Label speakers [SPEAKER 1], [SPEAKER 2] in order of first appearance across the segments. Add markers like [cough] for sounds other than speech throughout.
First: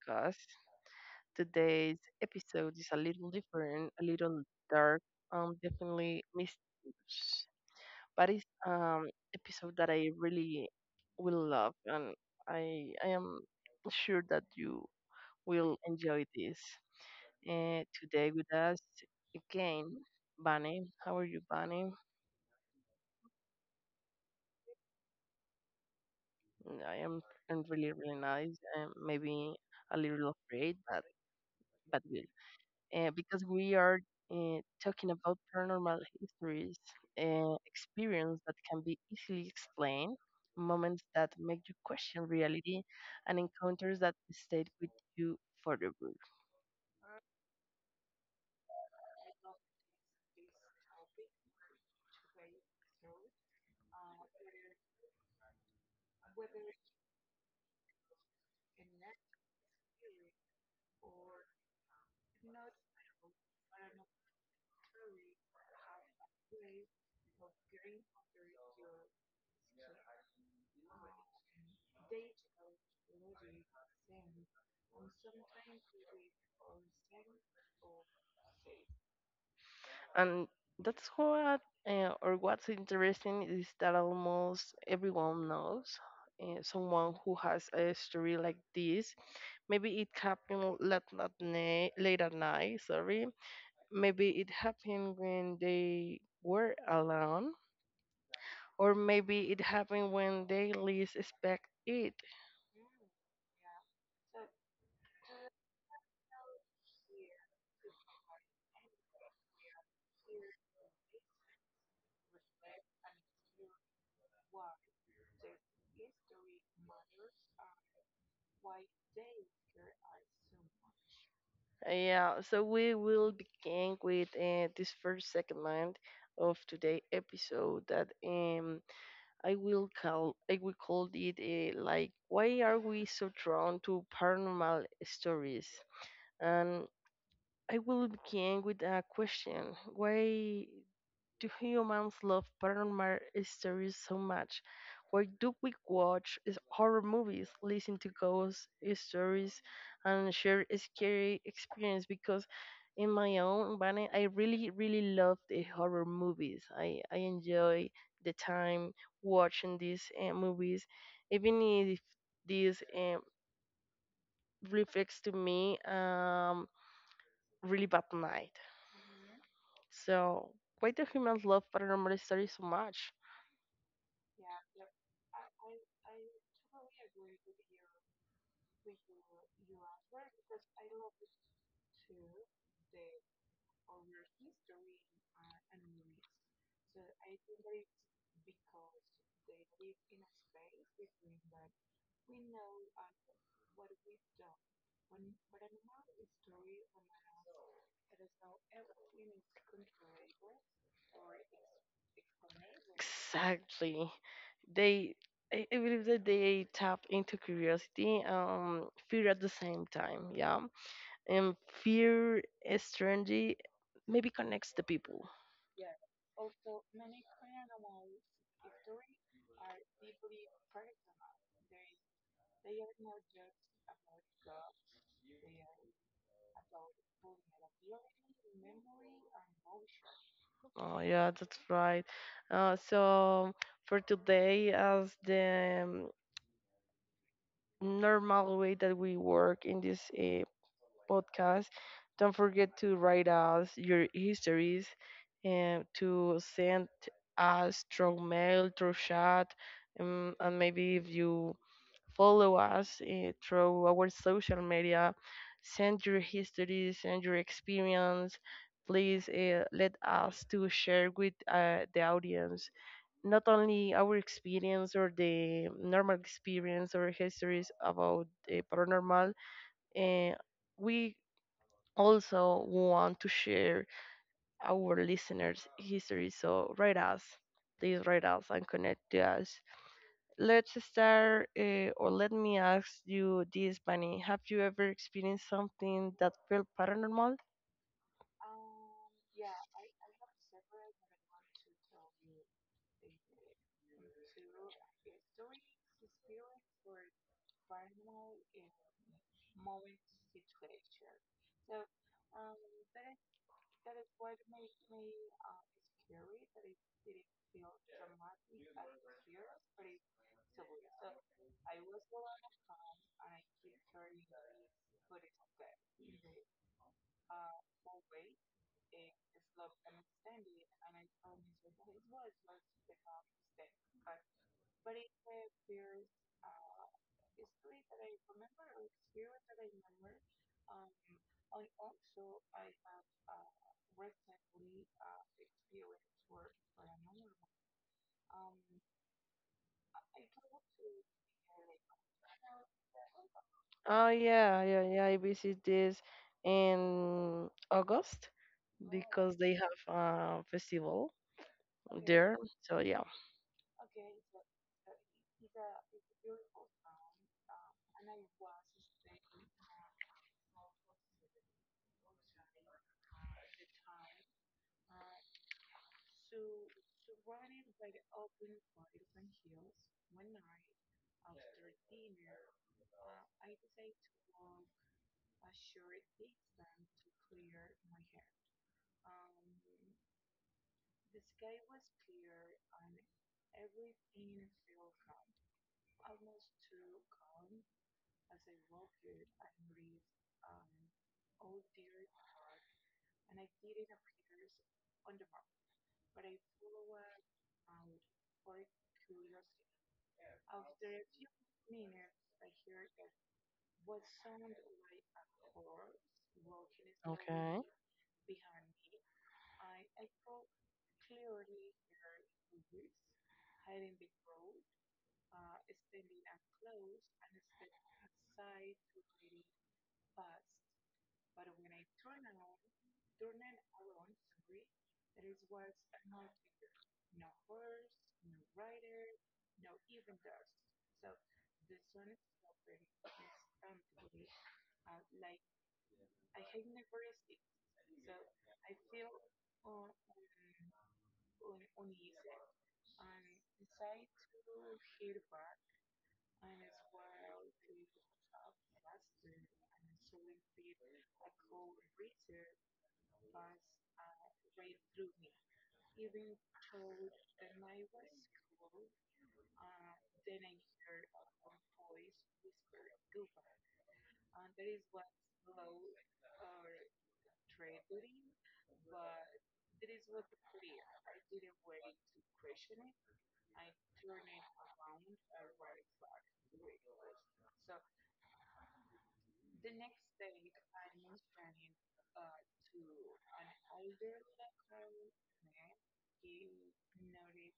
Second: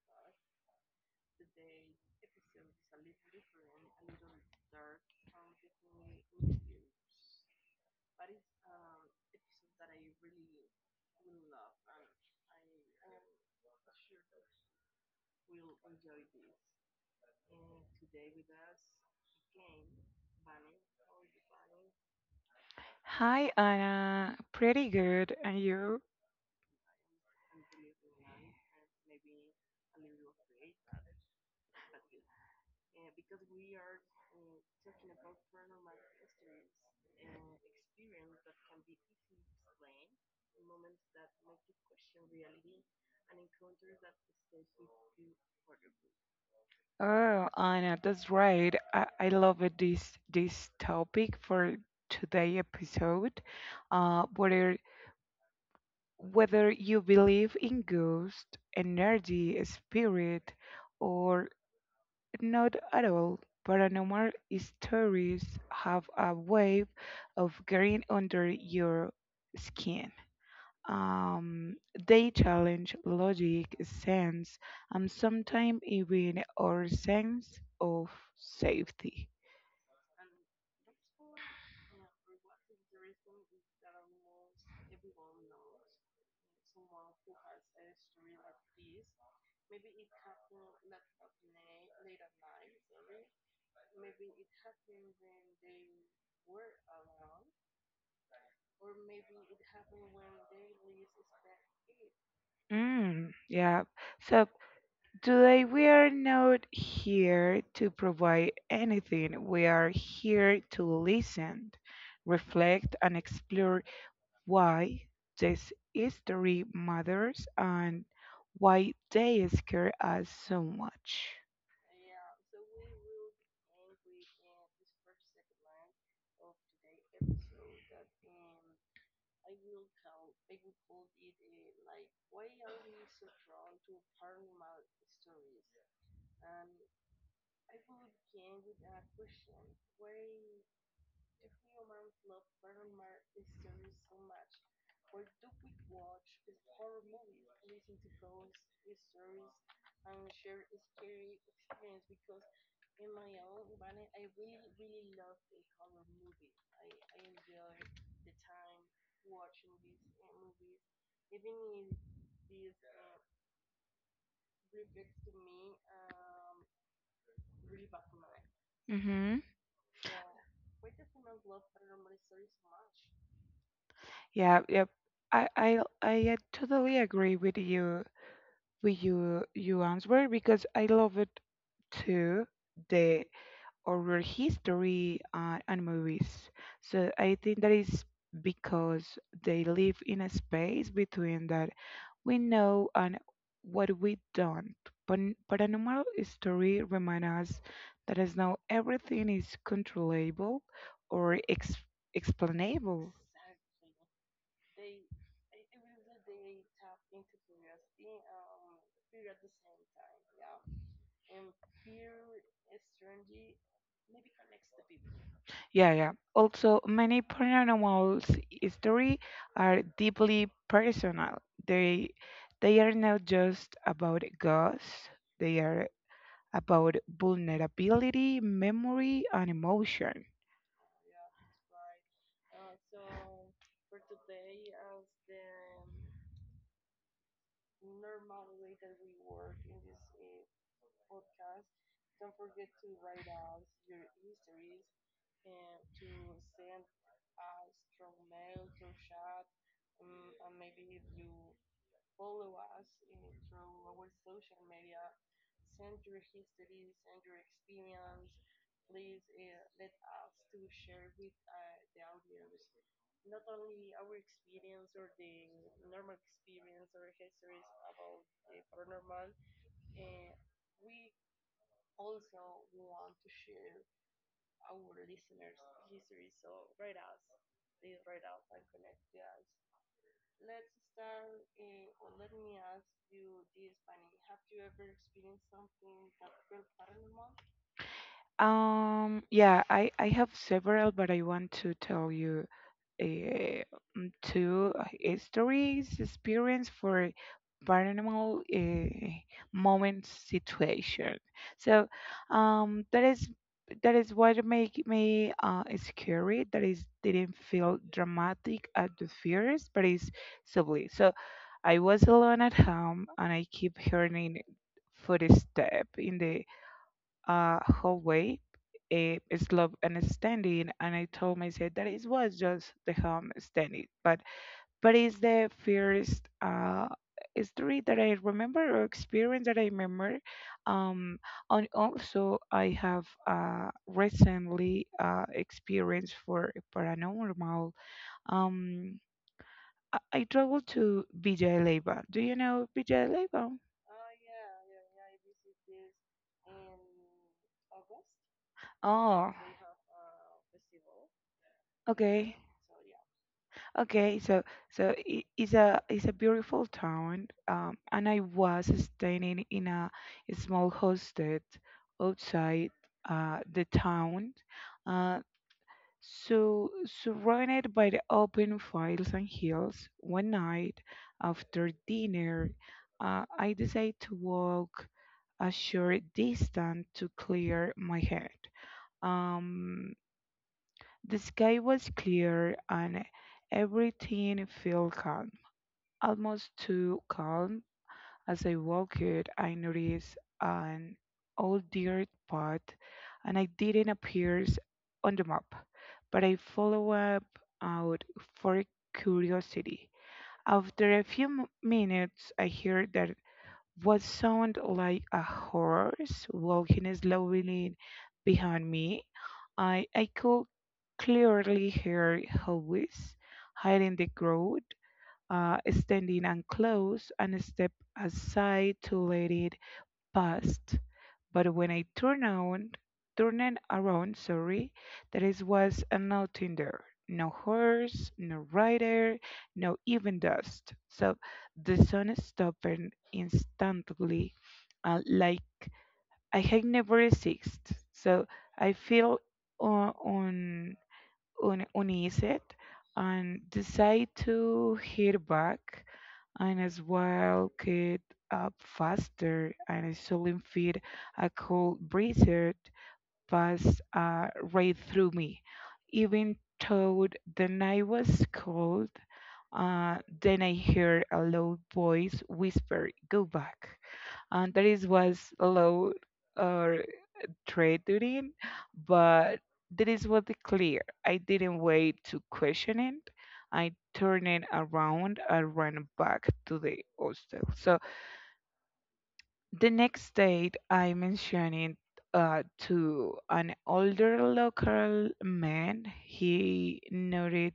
[SPEAKER 1] podcast. Today's episode is a little different, a little dark, definitely mysterious, but it's episode that I really will love, and I am sure that you will enjoy this. And today with us again, Bunny. How are you, Bunny?
[SPEAKER 2] Hi, Anna. Pretty good. And you?
[SPEAKER 1] I am I'm really really nice, and maybe a little afraid, but good. Because we are talking about paranormal histories, experience that can be easily explained, moments that make you question reality, and encounters that stay with you forever.
[SPEAKER 2] Oh, Anna, that's right. I love it, this topic for today episode. Uh, whether whether you believe in ghost, energy, spirit, or not at all, paranormal stories have a way of getting under your skin. Um, they challenge logic, sense, and sometimes even our sense of safety.
[SPEAKER 1] And that's what's interesting is that almost everyone knows someone who has a story like this. Maybe it happened late at night, maybe it happened when they were alone, or maybe it happened when they least expect it.
[SPEAKER 2] Mm, yeah. So today we are not here to provide anything. We are here to listen, reflect, and explore why this history matters and why they scare us so much.
[SPEAKER 1] Yeah, so we will begin with this first segment of today episode that I will call it like, why are we so drawn to paranormal stories? And I will begin with a question. Why do humans love paranormal stories so much? Why do we watch is horror movies, listen to ghost stories, and share a scary experience? Because in my own opinion, I really, really love the horror movies. I enjoy the time watching these movies, even if these reflects to me really bad night. So why do humans love paranormal stories so much?
[SPEAKER 2] Yeah, yeah. I totally agree with you with you answer because I love it too the horror history and movies. So I think that is because they live in a space between that we know and what we don't. But paranormal story remind us that as now everything is controllable or ex explainable.
[SPEAKER 1] Exactly. They, I believe that they tap into curiosity and fear at the same time. Yeah. And fear, strangely, maybe connects the people.
[SPEAKER 2] Yeah, yeah. Also, many paranormal stories are deeply personal. They they are not just about ghosts. They are about vulnerability, memory, and emotion.
[SPEAKER 1] Oh, yeah, that's right. So for today, as the normal way that we work in this podcast. Don't forget to write us your histories and to send us through mail, through chat, and maybe if you follow us through our social media, send your histories, send your experience. Please let us to share with the audience not only our experience or the normal experience or histories about the paranormal. Uh, we also want to share our listeners' history. So write us, please write us and connect to us. Let's start, or let me ask you this, Bunny. Have you ever experienced something that felt paranormal?
[SPEAKER 2] Yeah, I have several, but I want to tell you to stories, experience for paranormal moment situation. So um, that is that is what make me scary. That is didn't feel dramatic at the first, but it's subtly. So I was alone at home, and I keep hearing footstep in the hallway, a slope and standing, and I told myself that it was just the home standing, but it's the first story that I remember or experience that I remember. Um, and also I have recently experience for a paranormal. Um, I traveled to Villa Leiva. Do you know Villa Leiva?
[SPEAKER 1] Oh yeah, yeah, yeah. I visit this in August
[SPEAKER 2] Oh,
[SPEAKER 1] because they have a festival
[SPEAKER 2] okay.
[SPEAKER 1] there. So yeah.
[SPEAKER 2] Okay, so it's a beautiful town, and I was staying in a small hostel outside the town, uh, so surrounded by the open fields and hills. One night after dinner, I decided to walk a short distance to clear my head. Um, the sky was clear and everything felt calm almost too calm. As I walked, I noticed an old dirt path, and it didn't appear on the map. But I followed up out for curiosity. After a few minutes, I heard that what sounded like a horse walking
[SPEAKER 1] Okay.
[SPEAKER 2] slowly behind me. I could clearly hear Hovis hiding the crowd standing and close, and step aside to let it past. But when I turned on, turned around, sorry, there is was nothing there. No horse, no rider, no even dust. So the sun stopped instantly, like I had never existed. So I feel uh, un, uneasy and decide to head back and as well get up faster and a sudden fit a cold blizzard passed right through me. Even though the night was cold, then I heard a low voice whisper, "Go back," and that is was low. Or trade duty, but that is what the clear. I didn't wait to question it. I turned it around and ran back to the hostel. So the next day, I mentioned it to an older local man. He nodded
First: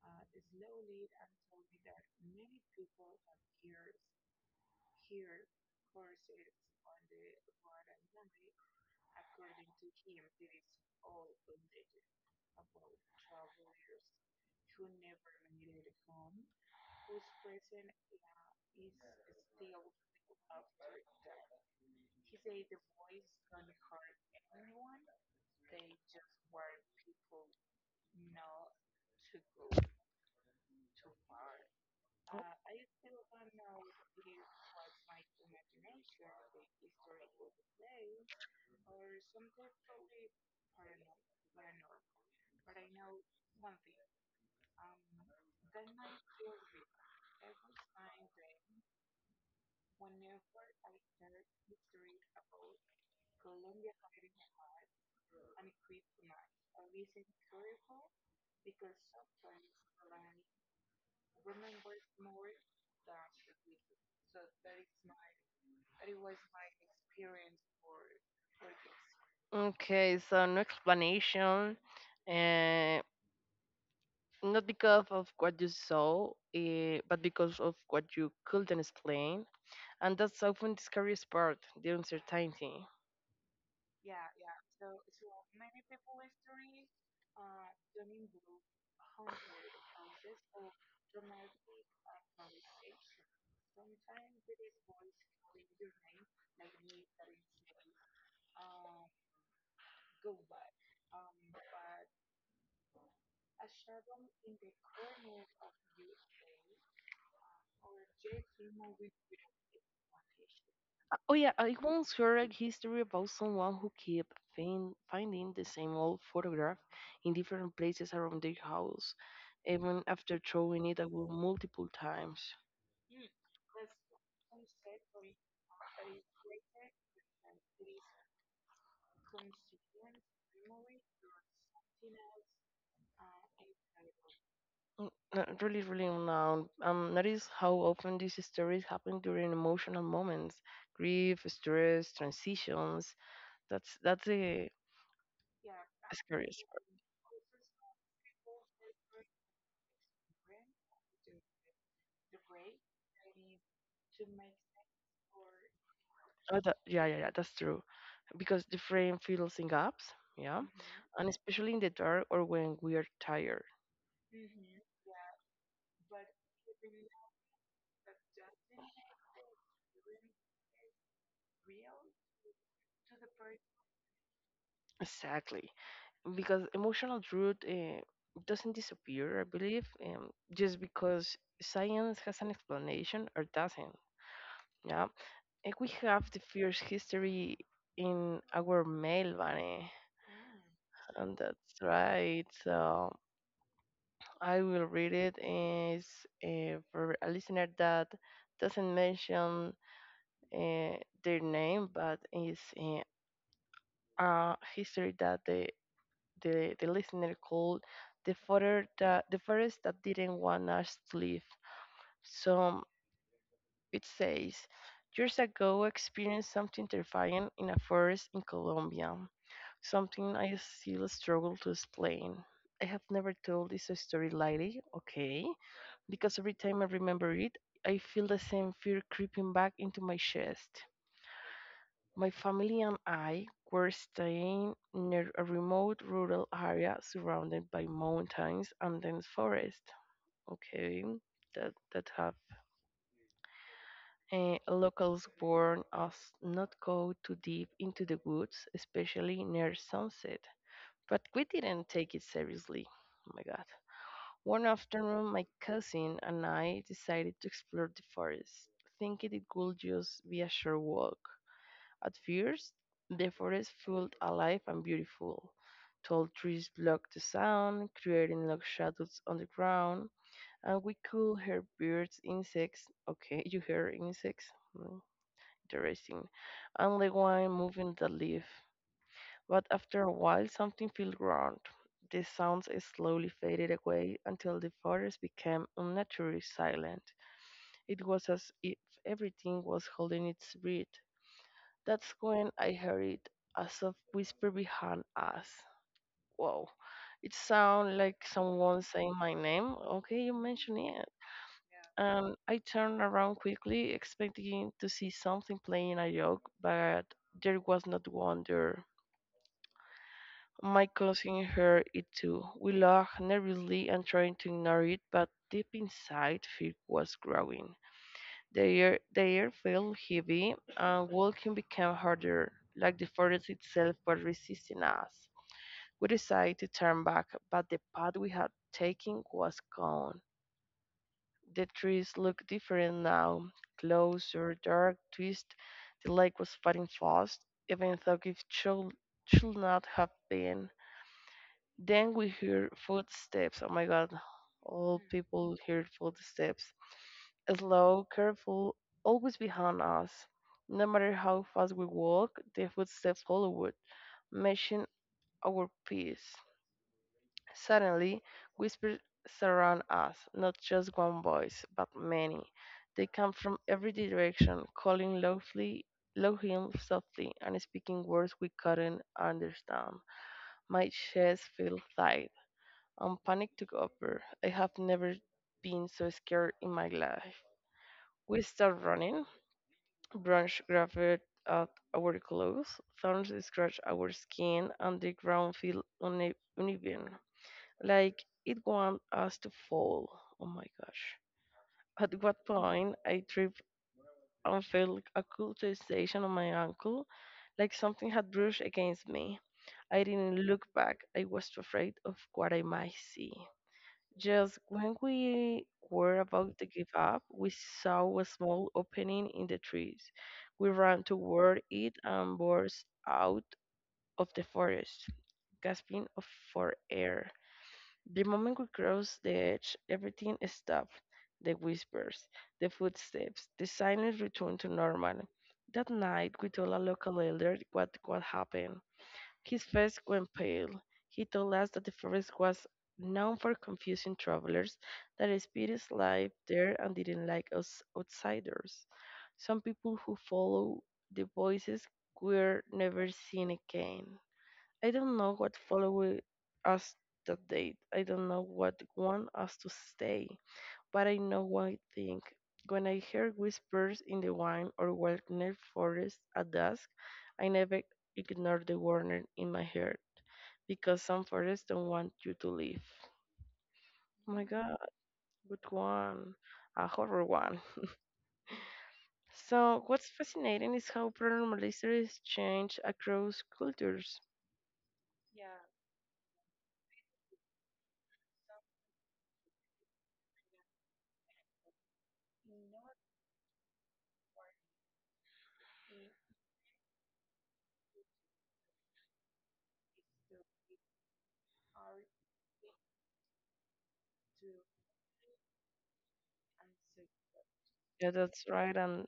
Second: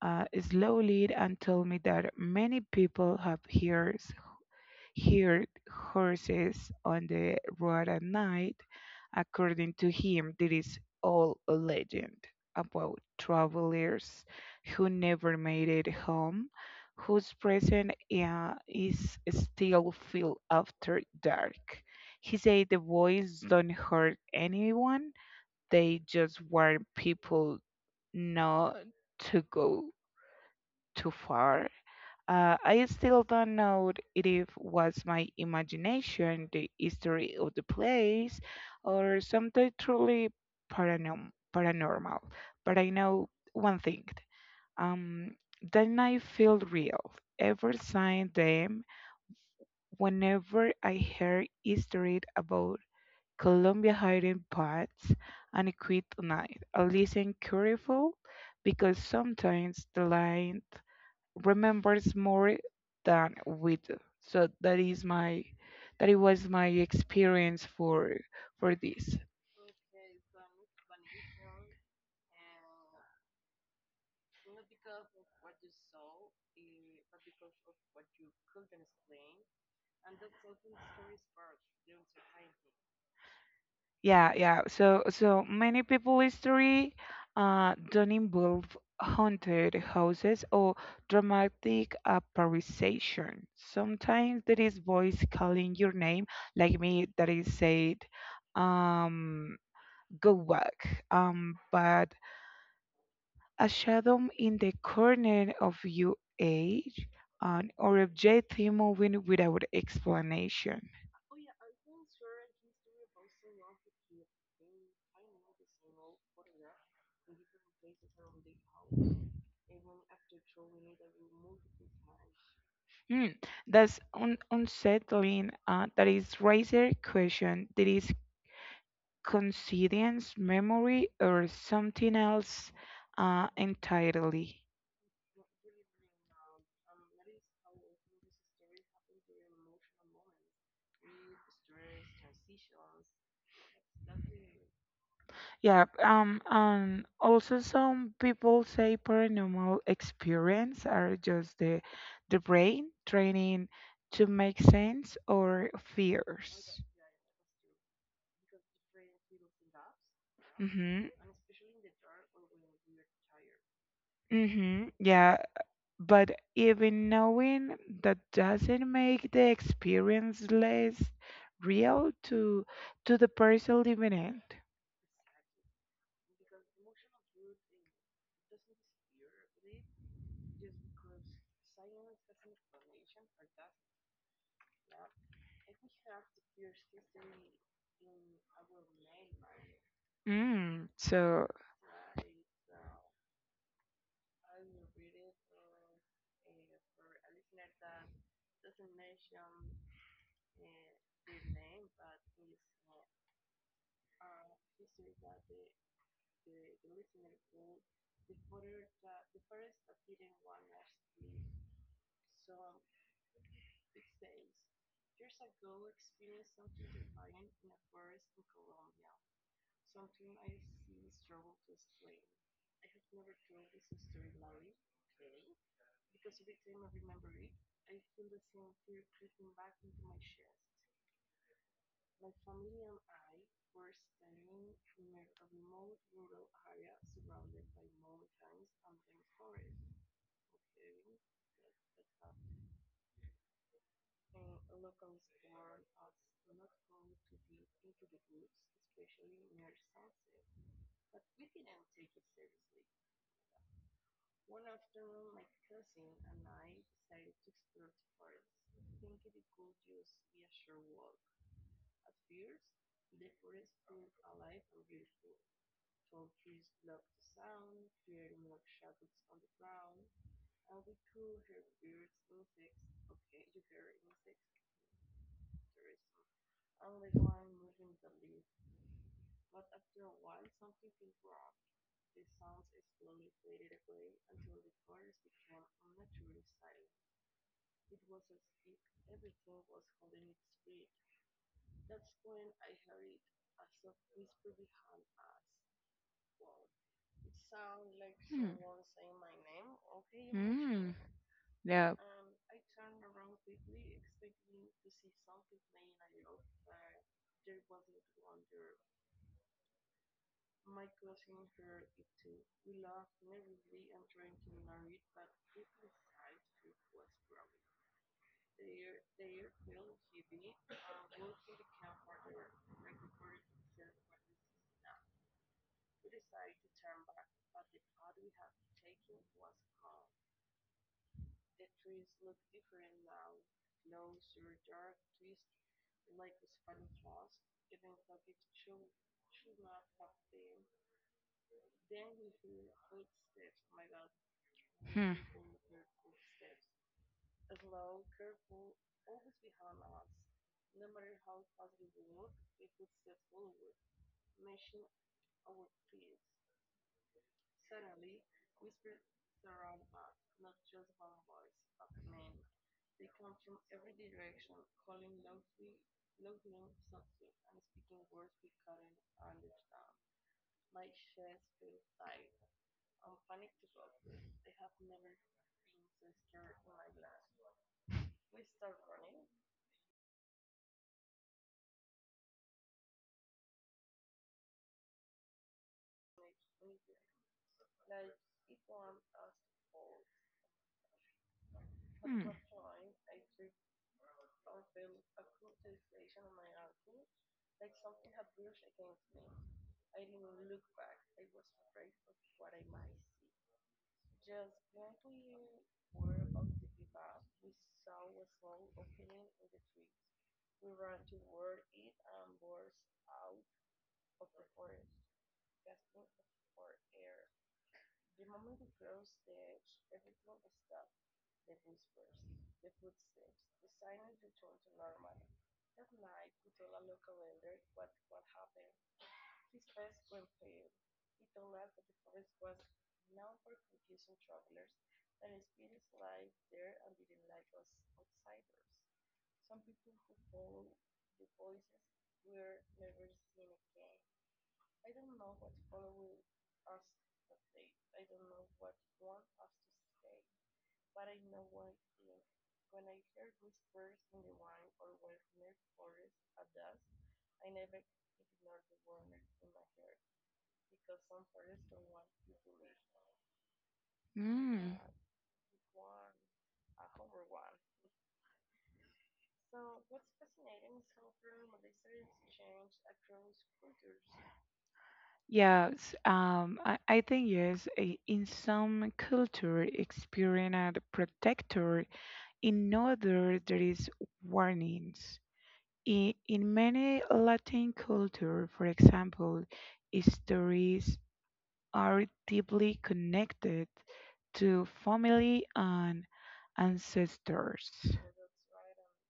[SPEAKER 2] uh, slowly and told me that many people have ears heard horses on the road at night. According to him, there is all a legend about travelers who never made it home, whose presence is still felt after dark. He said the boys don't hurt anyone, they just warn people not to go too far I still don't know it if was my imagination, the history of the place, or something truly paranormal. But I know one thing. Um, that night felt real. Ever since then, whenever I heard history about Colombia hiding pots and a night, I listen careful because sometimes the line remembers more than we do. So that is my that it was my experience for this.
[SPEAKER 1] Okay, so no explanation, uh, not because of what you saw, but because of what you couldn't explain, and that's often the scariest part, the uncertainty.
[SPEAKER 2] Yeah, yeah. So so many people history don't involve haunted houses or dramatic apparition. Sometimes there is voice calling your name, like me that is said um go back but a shadow in the corner of your age, an or object moving without explanation.
[SPEAKER 1] Oh yeah, I once heard a history about someone who kept finding the same old photograph in different places around their house, even after throwing it away multiple times.
[SPEAKER 2] Hmm, that's unsettling. That is razor question. That is coincidence, memory, or something else entirely.
[SPEAKER 1] Mm, Really, really now. Notice how often these stories happen during emotional moments, grief, stress, transitions. That's the
[SPEAKER 2] Yeah,
[SPEAKER 1] scariest part.
[SPEAKER 2] and also some people say paranormal experience are just the brain training to make sense or
[SPEAKER 1] Oh, that,
[SPEAKER 2] fears.
[SPEAKER 1] yeah, yeah, yeah, that's true. Because the frame fills in gaps, yeah,
[SPEAKER 2] Mhm.
[SPEAKER 1] and especially in the dark or when we are tired.
[SPEAKER 2] Mhm. Yeah, but even knowing that doesn't make the experience less real to the person living it.
[SPEAKER 1] Exactly, because emotional truth doesn't disappear, I believe, just because science has an explanation or doesn't. Yeah, and we have the first history in our mail, Vane.
[SPEAKER 2] Mm.
[SPEAKER 1] And
[SPEAKER 2] So.
[SPEAKER 1] that's right. So I will read it is for a listener that doesn't mention uh, their name, but is a history that the listener called the father that the forest that didn't want us to live. So it says, years ago, I experienced something terrifying in a forest in Colombia. Something I still struggle to explain. I have never told this story lightly, okay? Because every time I remember it, I feel the same fear creeping back into my chest. My family and I were staying near a remote rural area surrounded by mountains and dense forest. Okay, that have locals warn us not go too deep into the woods, especially near sunset. But we didn't take it seriously. Oh my god. One afternoon, my cousin and I decided to explore the forest, thinking it would just be a short walk. At first, the forest felt alive and beautiful. Tall trees blocked the sound, creating long shadows on the ground, and we could hear birds, insects. Okay, [laughs] you hear insects? Hmm, interesting. And the wind moving the leaf. But after a while, something felt wrong. The sounds slowly faded away until the forest became unnaturally silent. It was as if everything was holding its breath. That's when I heard a soft whisper behind us. Whoa, it sounded like
[SPEAKER 2] Hmm.
[SPEAKER 1] someone saying my name. Okay, you mentioned
[SPEAKER 2] Mm.
[SPEAKER 1] it.
[SPEAKER 2] Yeah.
[SPEAKER 1] And I turned around quickly, expecting to see something playing a joke, but there was not one there. My cousin heard it too. We laughed nervously and trying to ignore it, but deep inside, fear was growing. The air felt heavy, and walking became harder, like the forest itself was resisting us. We decided to turn back, but the path we had taken was gone. The trees looked different now, closer, dark, twist. The lake was fighting fast, even though it should not have been. Then we hear footsteps. Oh my god, all
[SPEAKER 2] Hmm.
[SPEAKER 1] people hear footsteps. Slow, careful, always behind us. No matter how fast we walk, the footsteps follow us, matching our pace. Suddenly, whispers surround us, not just one voice, but many. They come from every direction, calling loudly, softly, and speaking words we couldn't understand. My chest feels tight and panic took over. I have never been so scared in my life. We started running. Branch grabbed at our clothes. Thorns scratched our skin, and the ground felt uneven, like it wanted us to fall. Oh my gosh.
[SPEAKER 2] Hmm.
[SPEAKER 1] At what point, I tripped and felt a cool sensation on my ankle, like something had brushed against me. I didn't look back. I was too afraid of what I might see. Just when we were about to give up, we saw a small opening in the trees. We ran toward it and burst out of the forest, gasping for air. The moment we crossed the edge, everything stopped. The whispers, the footsteps, the silence returned to normal. That night, we told a local elder what happened. His face went pale. He told us that the forest was known for confusing travelers, that spirits lived there and didn't like us outsiders. Some people who follow the voices were never seen again. I don't know what followed us that day. I don't know what want us to stay. But I know one thing. When I hear whispers in the wine or wilderness forest at dusk, I never ignore the warning in my heart because some forests don't want you to leave. Oh my god,
[SPEAKER 2] Mm.
[SPEAKER 1] good one. A horror one. So, what's fascinating is how paranormal histories change across cultures.
[SPEAKER 2] Yes, I think yes, in some culture, experience are the protector. In no other, there is warnings. In many Latin cultures, for example, stories are deeply connected to family and ancestors.
[SPEAKER 1] Yeah, that's right, and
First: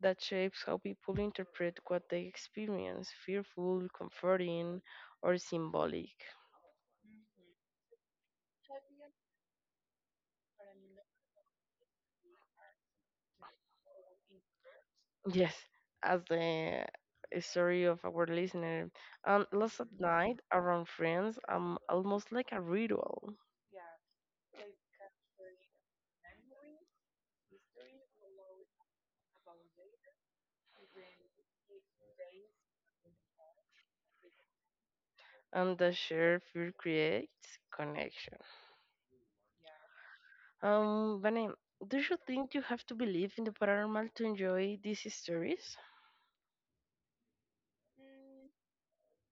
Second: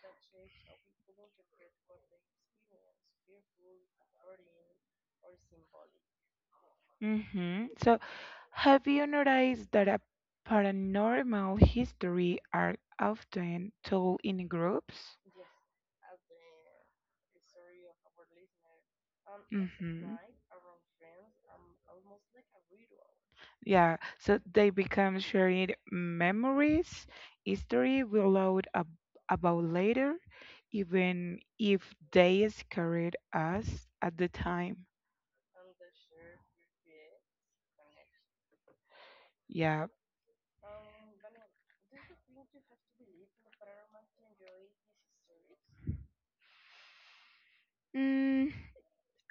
[SPEAKER 1] that shapes how people interpret what they experience fearful, comforting, or symbolic.
[SPEAKER 2] Hmm. So, have you noticed that a paranormal history are often told in groups?
[SPEAKER 1] Yes, as the story of our listener. And last at
[SPEAKER 2] Hmm.
[SPEAKER 1] night, around friends, almost like a ritual.
[SPEAKER 2] Yeah, so they become shared memories, history we load ab about later, even if they scared us at the time.
[SPEAKER 1] And the shared fear creates connection.
[SPEAKER 2] Yeah.
[SPEAKER 1] Vanem, do you think you have to believe in the paranormal to enjoy these stories?
[SPEAKER 2] Mm,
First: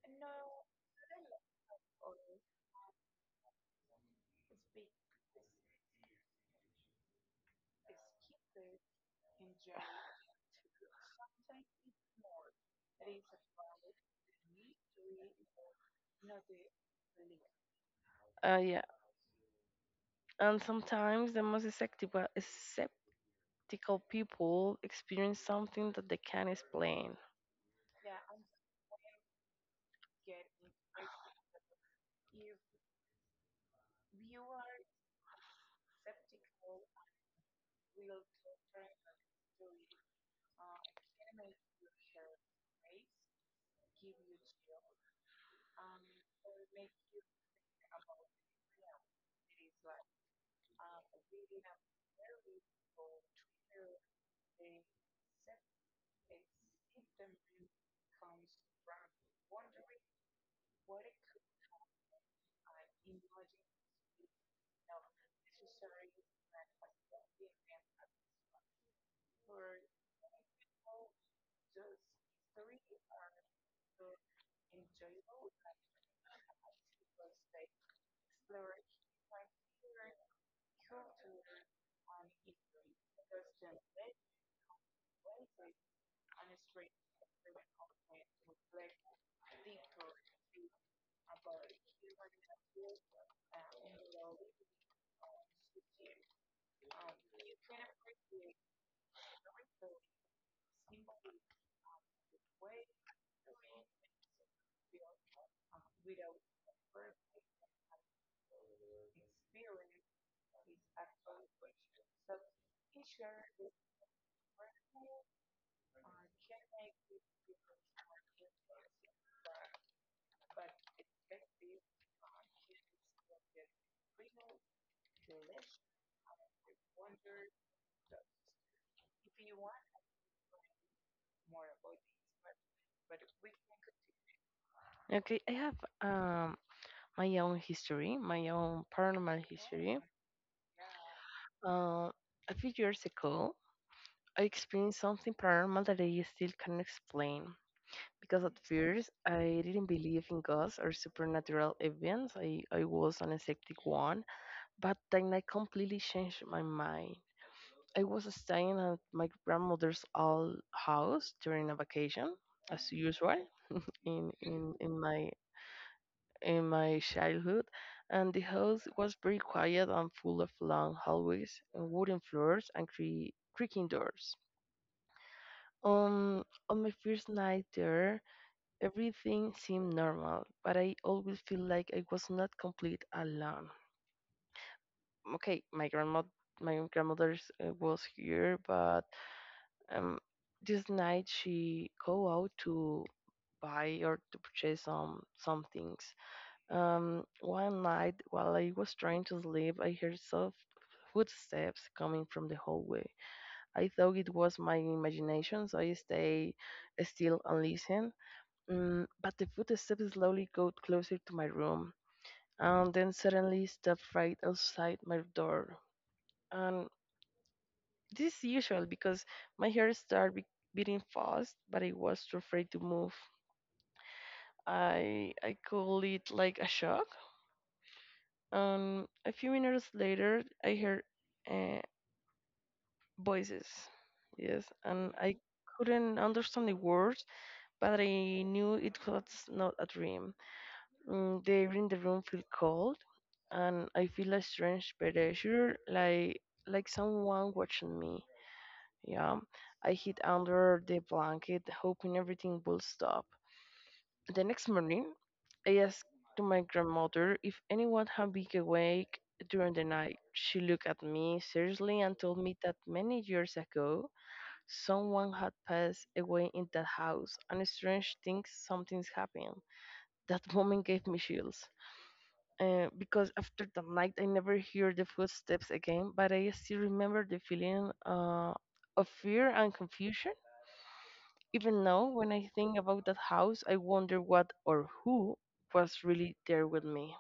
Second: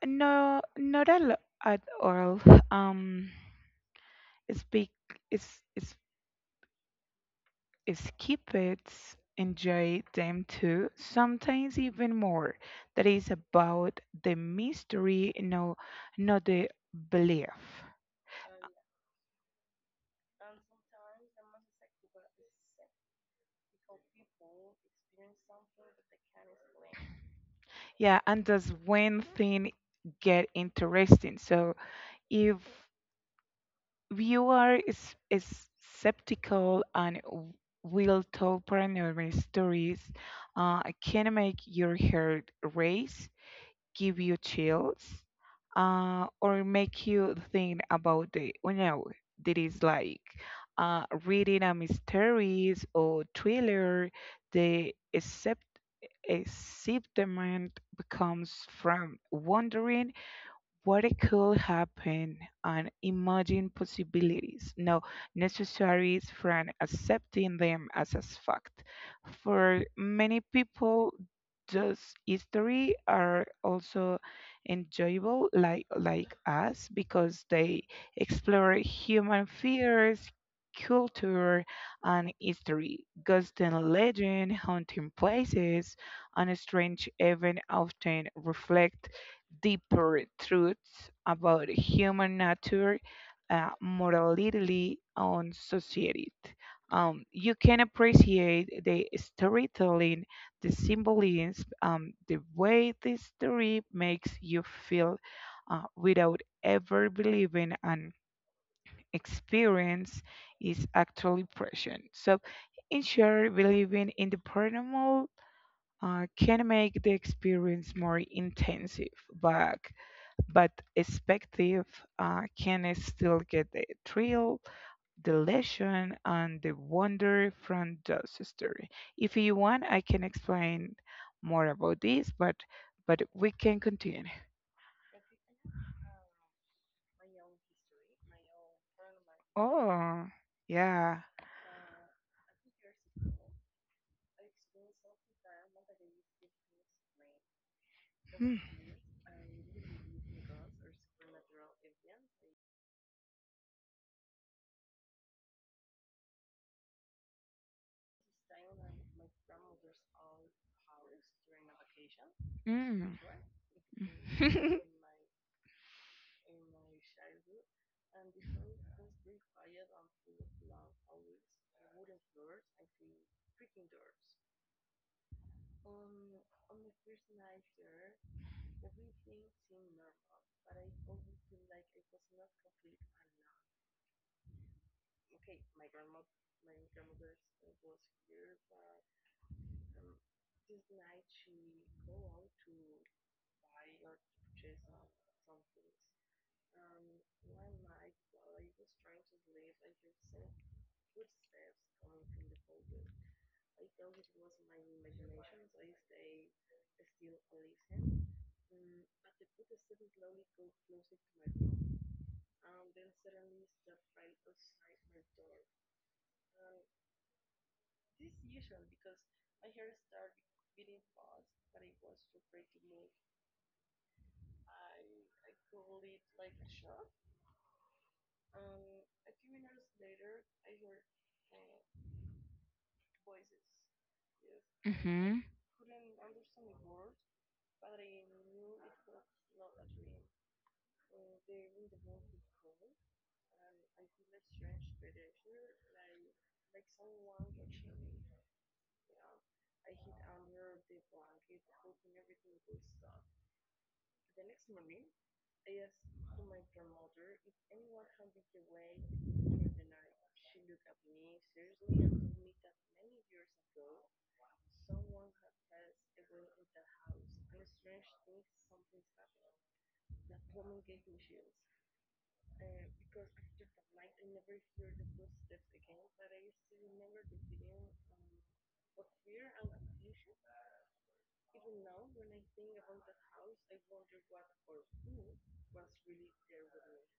[SPEAKER 2] no, not a lot at all. Um, Speak is is is keep it, enjoy them too. Sometimes even more. That is about the mystery, no, not the belief.
[SPEAKER 1] Yeah. And sometimes the most skeptical people experience something that they can't explain.
[SPEAKER 2] Yeah, and does one thing get interesting? So if is skeptical and will tell paranormal stories, can make your heart race give you chills or make you think about the you know that is like reading a mysteries or thriller the accept excitement becomes from wondering what it could happen and imagine possibilities, no necessaries from accepting them as a fact. For many people, those history are also enjoyable, like us, because they explore human fears, culture, and history, ghosts and legend, haunting places, and strange events often reflect deeper truths about human nature, morality, and society. You can appreciate the storytelling, the symbolism, the way the story makes you feel without ever believing an experience is actually present. So, in short, believing in the paranormal can make the experience more intensive, but but expective can still get the thrill, the lesson, and the wonder from the story. If you want, I can explain more about this, but we can continue.
[SPEAKER 1] Okay, I have um my own history, my own paranormal history.
[SPEAKER 2] Oh, yeah.
[SPEAKER 1] Uh, a few years ago, I experienced something paranormal that I still can't explain. Because
[SPEAKER 2] Hmm.
[SPEAKER 1] at first, I didn't believe in ghosts or supernatural events. I was an skeptic one. But then I completely changed my mind. I was staying at my grandmother's old house during a vacation, as
[SPEAKER 2] Mm. [laughs]
[SPEAKER 1] usual, in, in,
[SPEAKER 2] Hmm.
[SPEAKER 1] in my in my childhood, and the house was very quiet and full of long hallways, and wooden floors, and creaking doors. On my first night there, everything seemed normal, but I always feel like I was not complete alone. Okay, my grandmother's was here, but um, this night she go out to buy or to purchase some things. One night, while I was trying to sleep, I heard soft footsteps coming from the hallway. I thought it was my imagination, so I stay still and listen. But the footsteps slowly got closer to my room, and then suddenly stopped right outside my door. And this is usual because my heart started beating fast, but I was too afraid to move. I call it like a shock. A few minutes later, I heard uh, voices. Yes, and I
[SPEAKER 2] Mm-hmm.
[SPEAKER 1] couldn't understand the words, but I knew it was not a dream. The air in the room felt cold, and I feel a strange pressure, like someone watching me. Yeah, I hid under the blanket, hoping everything will stop. The next morning, I asked to my grandmother if anyone had been awake during the night. She looked at me seriously and told me that many years ago, someone had passed away in that house, and strange things something's happened. That moment gave me chills. Because after that night, I never hear the footsteps again, but I still remember the feeling of fear and confusion even now, when I think about that house, I wonder what or who was really there with me.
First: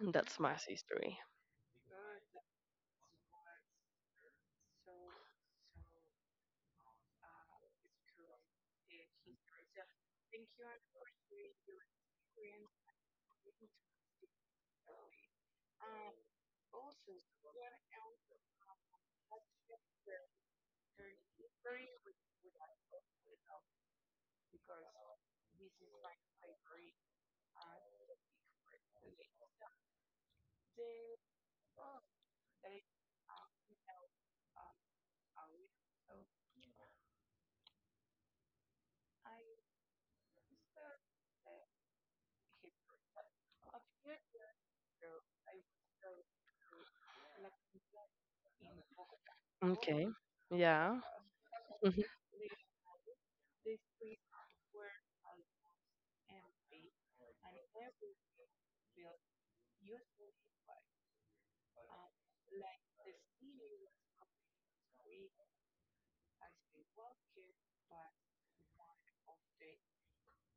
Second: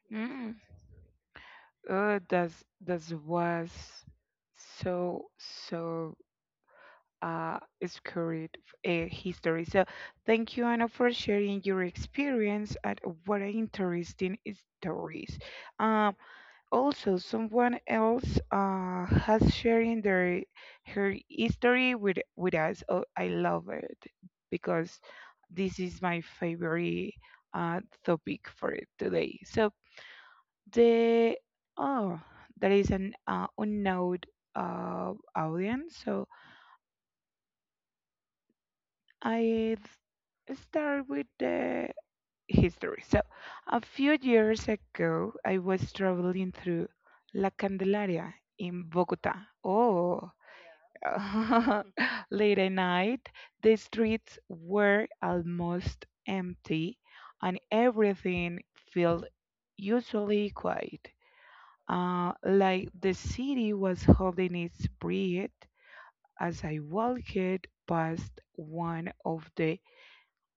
[SPEAKER 1] And that's my
[SPEAKER 2] Mm.
[SPEAKER 1] history.
[SPEAKER 2] Oh, that's that was so so uh, storied history. So thank you, Anna, for sharing your experience and what an interesting stories. Um, Also, someone else has sharing their her history with us. Oh, I love it because this is my favorite uh, topic for it today. So the oh, there is an unknown audience. So I start with the history. So, a few years ago, I was traveling through La Candelaria in Bogota.
[SPEAKER 1] Okay.
[SPEAKER 2] Oh,
[SPEAKER 1] Yeah. Mhm.
[SPEAKER 2] [laughs] late at night, the streets were almost empty and everything felt usually quiet. Like the city was holding its breath as I walked past one of the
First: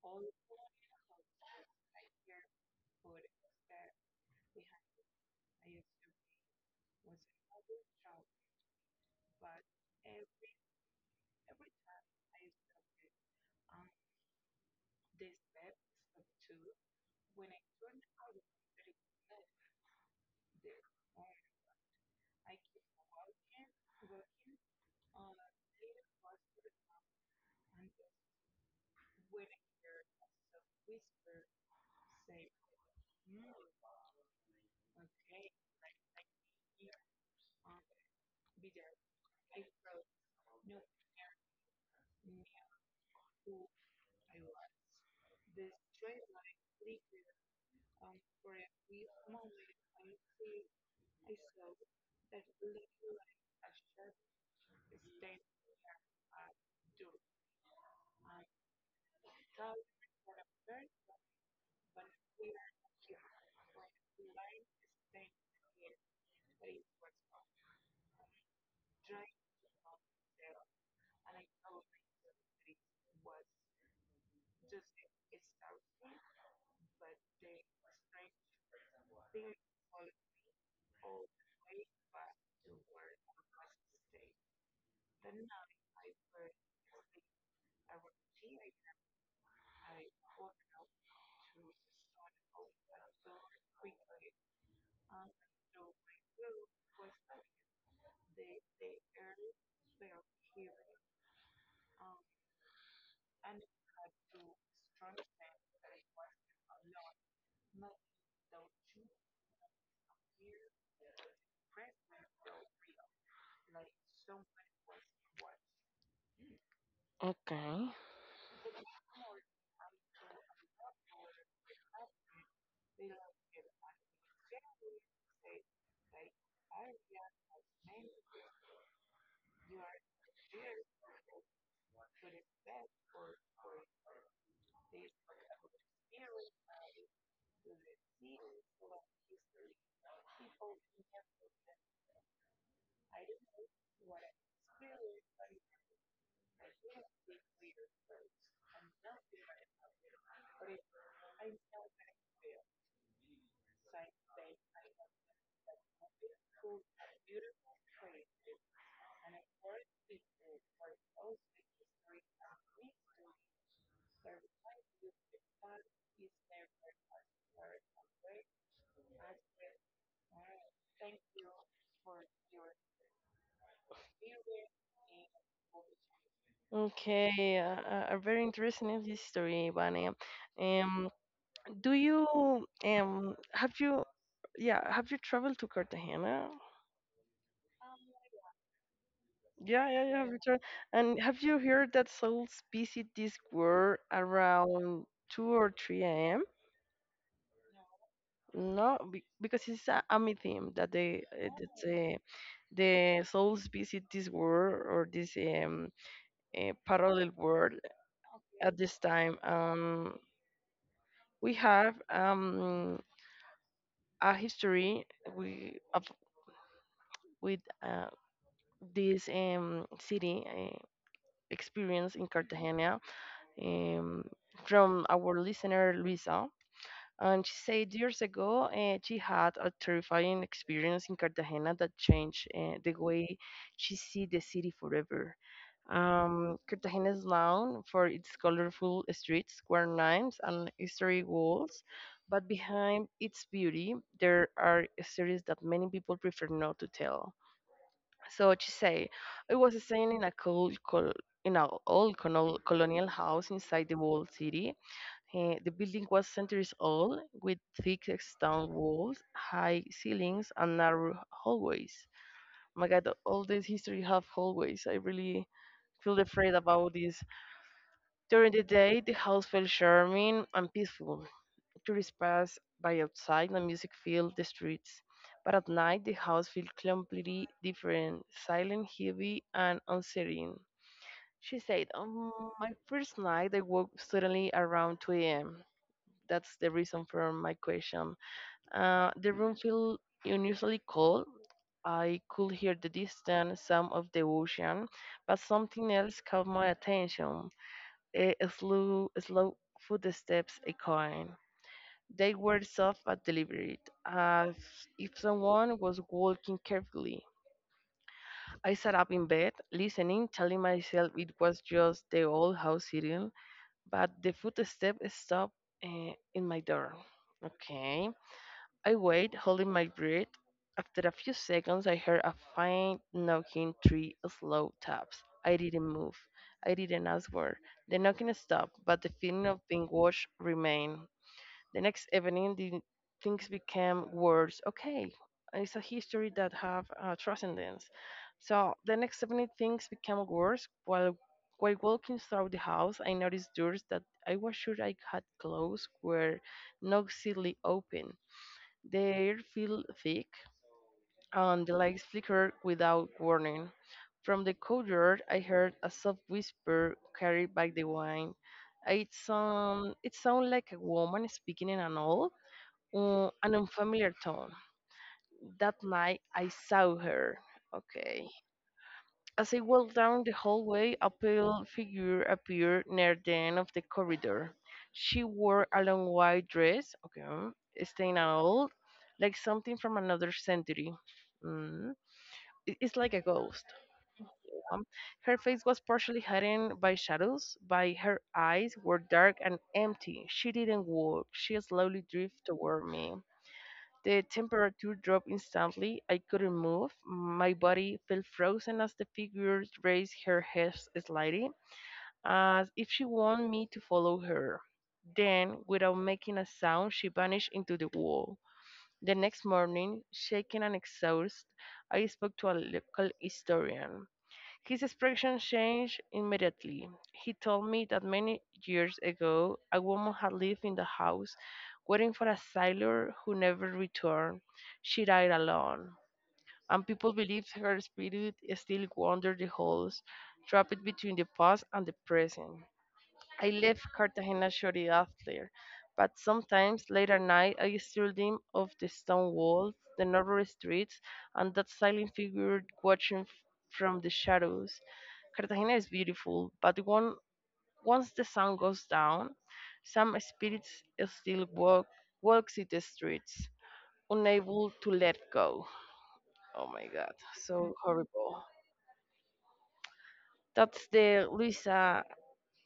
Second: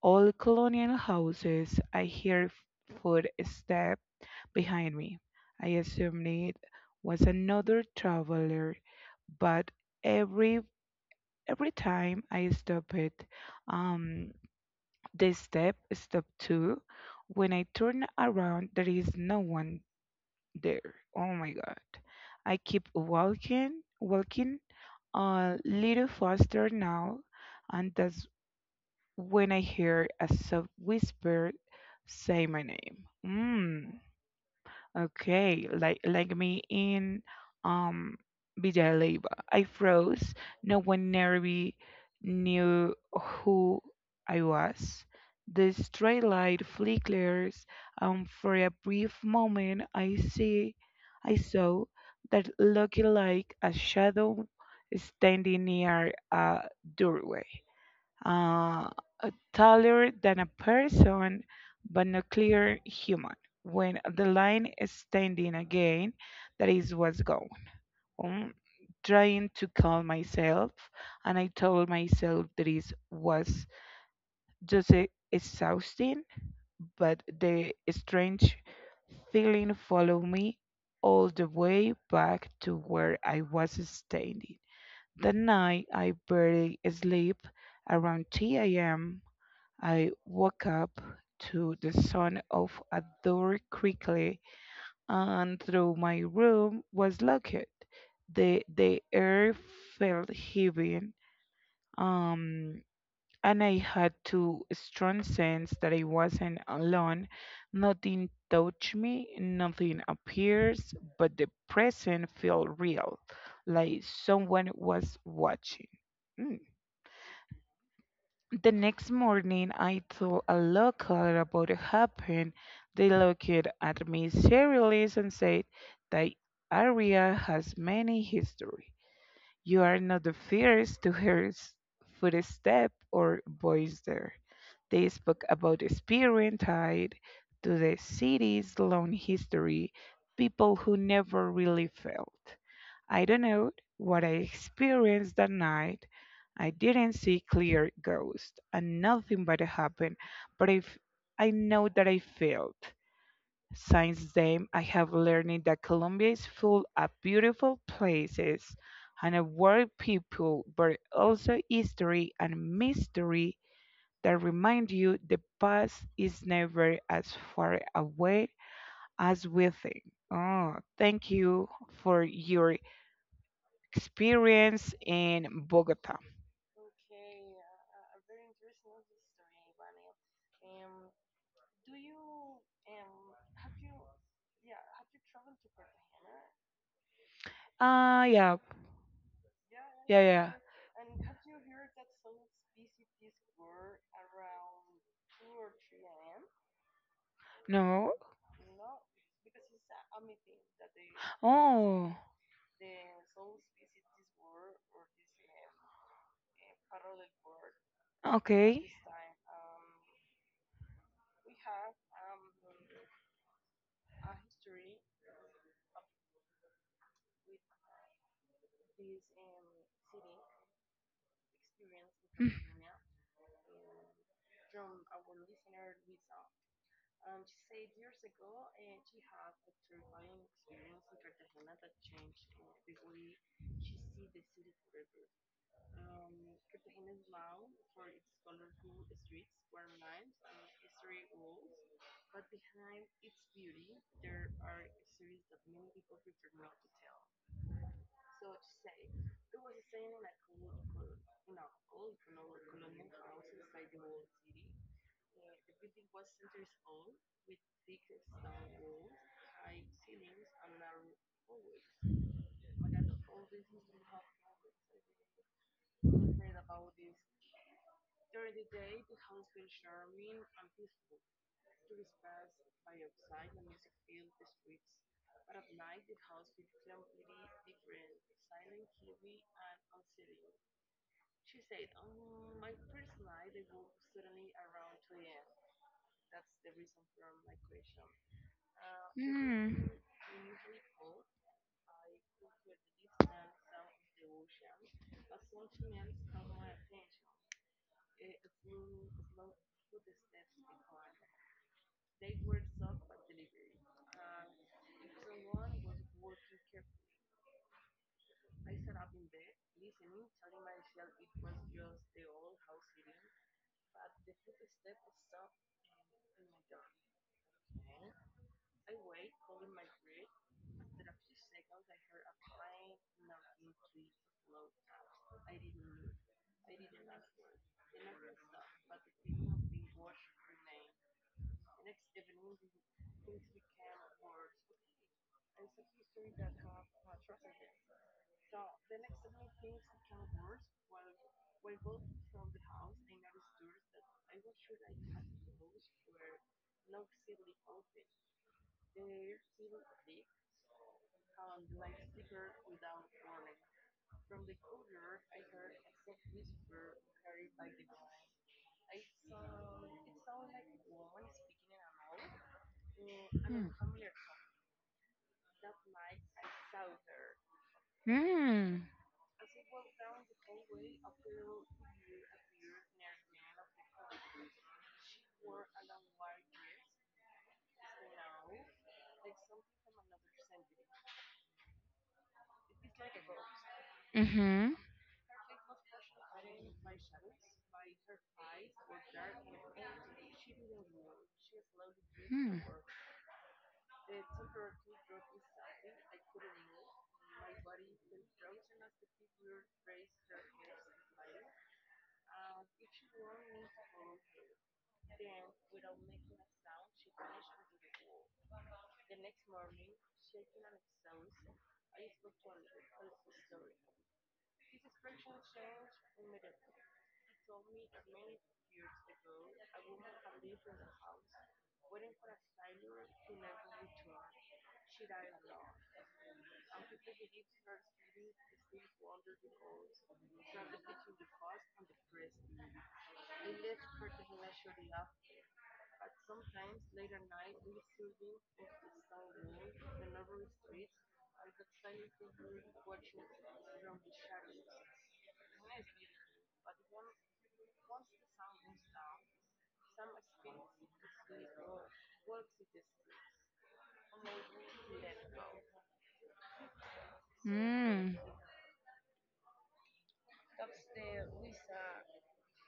[SPEAKER 2] old colonial houses. I hear footsteps behind me. I assumed it was another traveler, but every every time I stop it, um, the step stop too. When I turn around, there is no one there. Oh my God! I keep walking, walking a little faster now, and that's when I hear a soft whisper say my name. Mm, okay, like me in um Villalba. I froze. No one near knew who I was. The stray light flickers, and for a brief moment, I saw that looking like a shadow standing near a doorway uh, taller than a person, but not clear human. When the line is standing again, that is what's going on. Trying to calm myself, and I told myself that it was just exhausting, but the strange feeling followed me all the way back to where I was standing. That night, I barely sleep around 3 a.m. I woke up to the sound of a door quickly, and though my room was locked, the air felt heavy, um, and I had to strong sense that I wasn't alone. Nothing touched me, nothing appears, but the present felt real, like someone was watching.
[SPEAKER 1] Okay.
[SPEAKER 2] The next morning, I told a local about what happened. They looked at me seriously and said, the area has many history. You are not the first to hear footstep or voice there. They spoke about experience tied to the city's long history, people who never really felt. I don't know what I experienced that night. I didn't see clear ghost and nothing bad happened, but if I know that I failed. Since then, I have learned that Colombia is full of beautiful places and of world people, but also history and mystery that remind you the past is never as far away as we think. Oh, thank you for your experience in Bogota?
[SPEAKER 1] Okay. A very interesting history, Vania. Um, do you have you yeah have you traveled to Cartagena?
[SPEAKER 2] Ah, yeah,
[SPEAKER 1] Yeah, yeah, yeah.
[SPEAKER 2] yeah,
[SPEAKER 1] Have you
[SPEAKER 2] yeah.
[SPEAKER 1] traveled? And have you heard that souls visit this world around two or three a.m.?
[SPEAKER 2] No.
[SPEAKER 1] No, because it's a mythium that the that
[SPEAKER 2] Oh,
[SPEAKER 1] the souls visit this world or this parallel world at
[SPEAKER 2] okay.
[SPEAKER 1] this time. We have a history we of with this city experience in
[SPEAKER 2] Mm.
[SPEAKER 1] Cartagena um from our listener Luisa. And she said years ago, she had a terrifying experience in Cartagena that changed the way she see the city forever. Cartagena is known for its colorful streets, square names, and historic walls, but behind its beauty, there are stories that many people prefer not to tell. So she say, I was staying in a cold, col in an old colonial house inside the walled city. The building was centuries old, with thick stone walls, high ceilings, and narrow hallways. Oh my God, all this history have hallways. I really feel afraid about this. During the day, the house felt charming and peaceful. Tourists passed by outside, and music filled the streets. But at night, the house felt completely different, silent, heavy, and unsettling. She said, on my first night, I woke suddenly around 2 a.m. That's the reason for my question. The room
[SPEAKER 2] Mm.
[SPEAKER 1] felt unusually cold. I could hear the distant sound of the ocean, but something else caught my attention. A slow footsteps echoing. They were soft but deliberate, as if someone was walking carefully. I sat up in bed, listening, telling myself it was just the old house sitting, but the footstep stopped in my door. Okay. I wait, holding my breath. After a few seconds, I heard a faint knocking, three slow taps. I didn't move. I didn't ask where. The knocking stopped, but the feeling of being watched remained. The next evening, the things became worse. Okay, it's a history that have transcendence. So the next evening, things became worse. While walking through the house, I noticed doors that I was sure I had closed were noisily open. The air felt thick, and the lights flickered without warning. From the courtyard, I heard a soft whisper carried by the wind. It sounded like a woman speaking in an an
[SPEAKER 2] Mm.
[SPEAKER 1] unfamiliar tone. That night, I saw her. Okay.
[SPEAKER 2] Mm.
[SPEAKER 1] As I walked down the hallway, a pale figure appeared near the end of the corridor. She wore a long white dress, okay, staying out, like something from another century. Mm, it's like a ghost.
[SPEAKER 2] Mhm.
[SPEAKER 1] Um, Her face was partially hidden by shadows, but her eyes were dark and empty. She didn't walk. She slowly drifted
[SPEAKER 2] Mm.
[SPEAKER 1] toward me. The temperature dropped instantly. I couldn't move. My body felt frozen as the figure raised her head slightly, as if she wanted me to follow her. Then, without making a sound, she vanished into the wall. The next morning, shaken and exhausted, I spoke to a local historian. His expression changed immediately. He told me that many years ago a woman had lived in the house waiting for a sailor who never returned. She died alone, and people believe her spirit still wanders the halls, trapped between the past and the present. I left Cartagena shortly after, but sometimes late at night I still dream of the stone walls, the narrow streets, and that silent figure watching from the shadows. Cartagena is beautiful, but once the sun goes down, some spirits still walks in the streets, unable to let go. Oh my God, so
[SPEAKER 2] Mm.
[SPEAKER 1] horrible. That's the Luisa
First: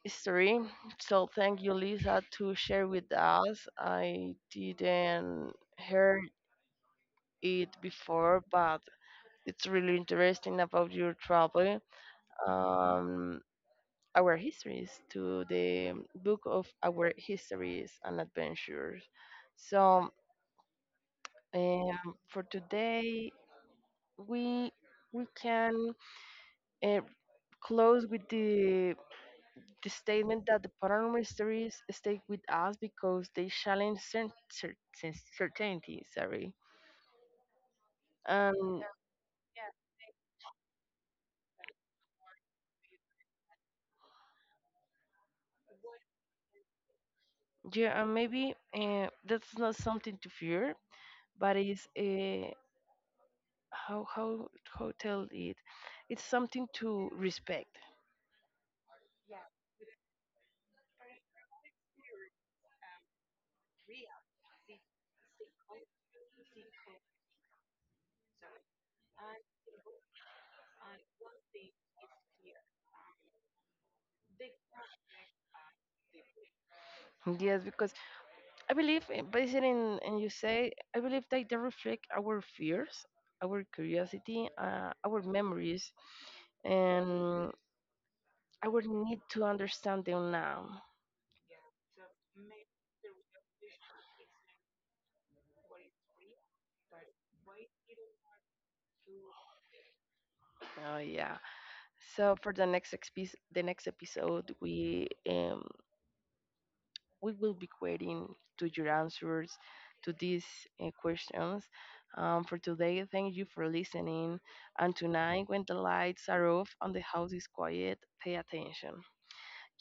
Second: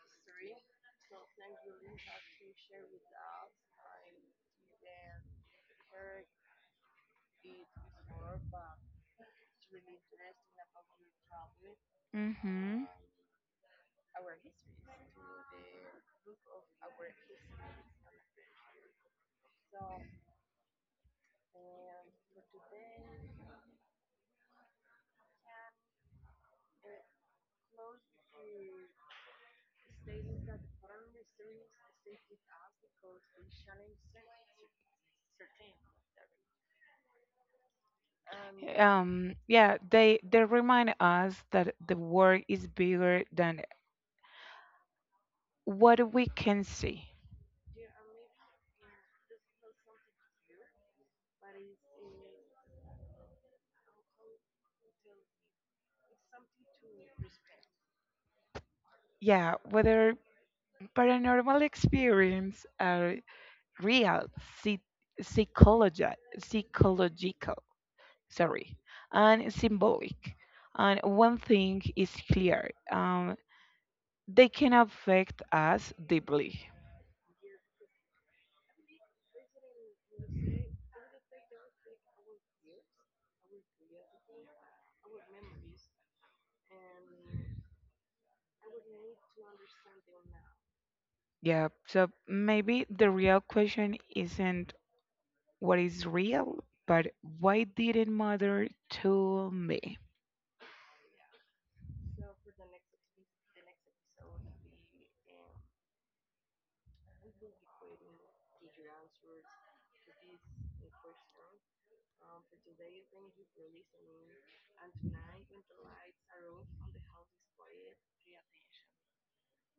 [SPEAKER 1] history. So thank you, Lisa, to share with us. I didn't hear it before, but it's really interesting about your travel.
[SPEAKER 2] Mhm.
[SPEAKER 1] Um, our histories to the book of our histories and adventures. So for today, we we can uh, close with the statement that the paranormal mysteries stay with us because they challenge certainty, sorry. And
[SPEAKER 2] Yeah, they remind us that the world is bigger than what we can see.
[SPEAKER 1] yeah, and maybe that's not something to fear, but it's how how how tell it. It's something to respect.
[SPEAKER 2] Yeah, whether paranormal experiences are real, psy- psychological, sorry, and symbolic. And one thing is clear: they can affect us deeply.
[SPEAKER 1] Yes, because I believe, based in and you say, I believe that they reflect our fears, our curiosity, our memories, and our need to understand them now.
[SPEAKER 2] Yeah. So maybe the real question isn't what is real, but why did it matter to me?
[SPEAKER 1] Oh yeah. So for the the next episode, we will be waiting to your answers to these questions. For today, thank you for listening. And tonight, when the lights are off and the house is quiet, pay attention.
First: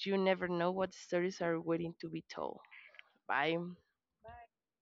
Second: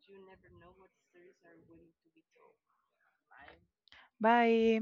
[SPEAKER 1] You never know what stories are waiting to be told. Bye.
[SPEAKER 2] Bye.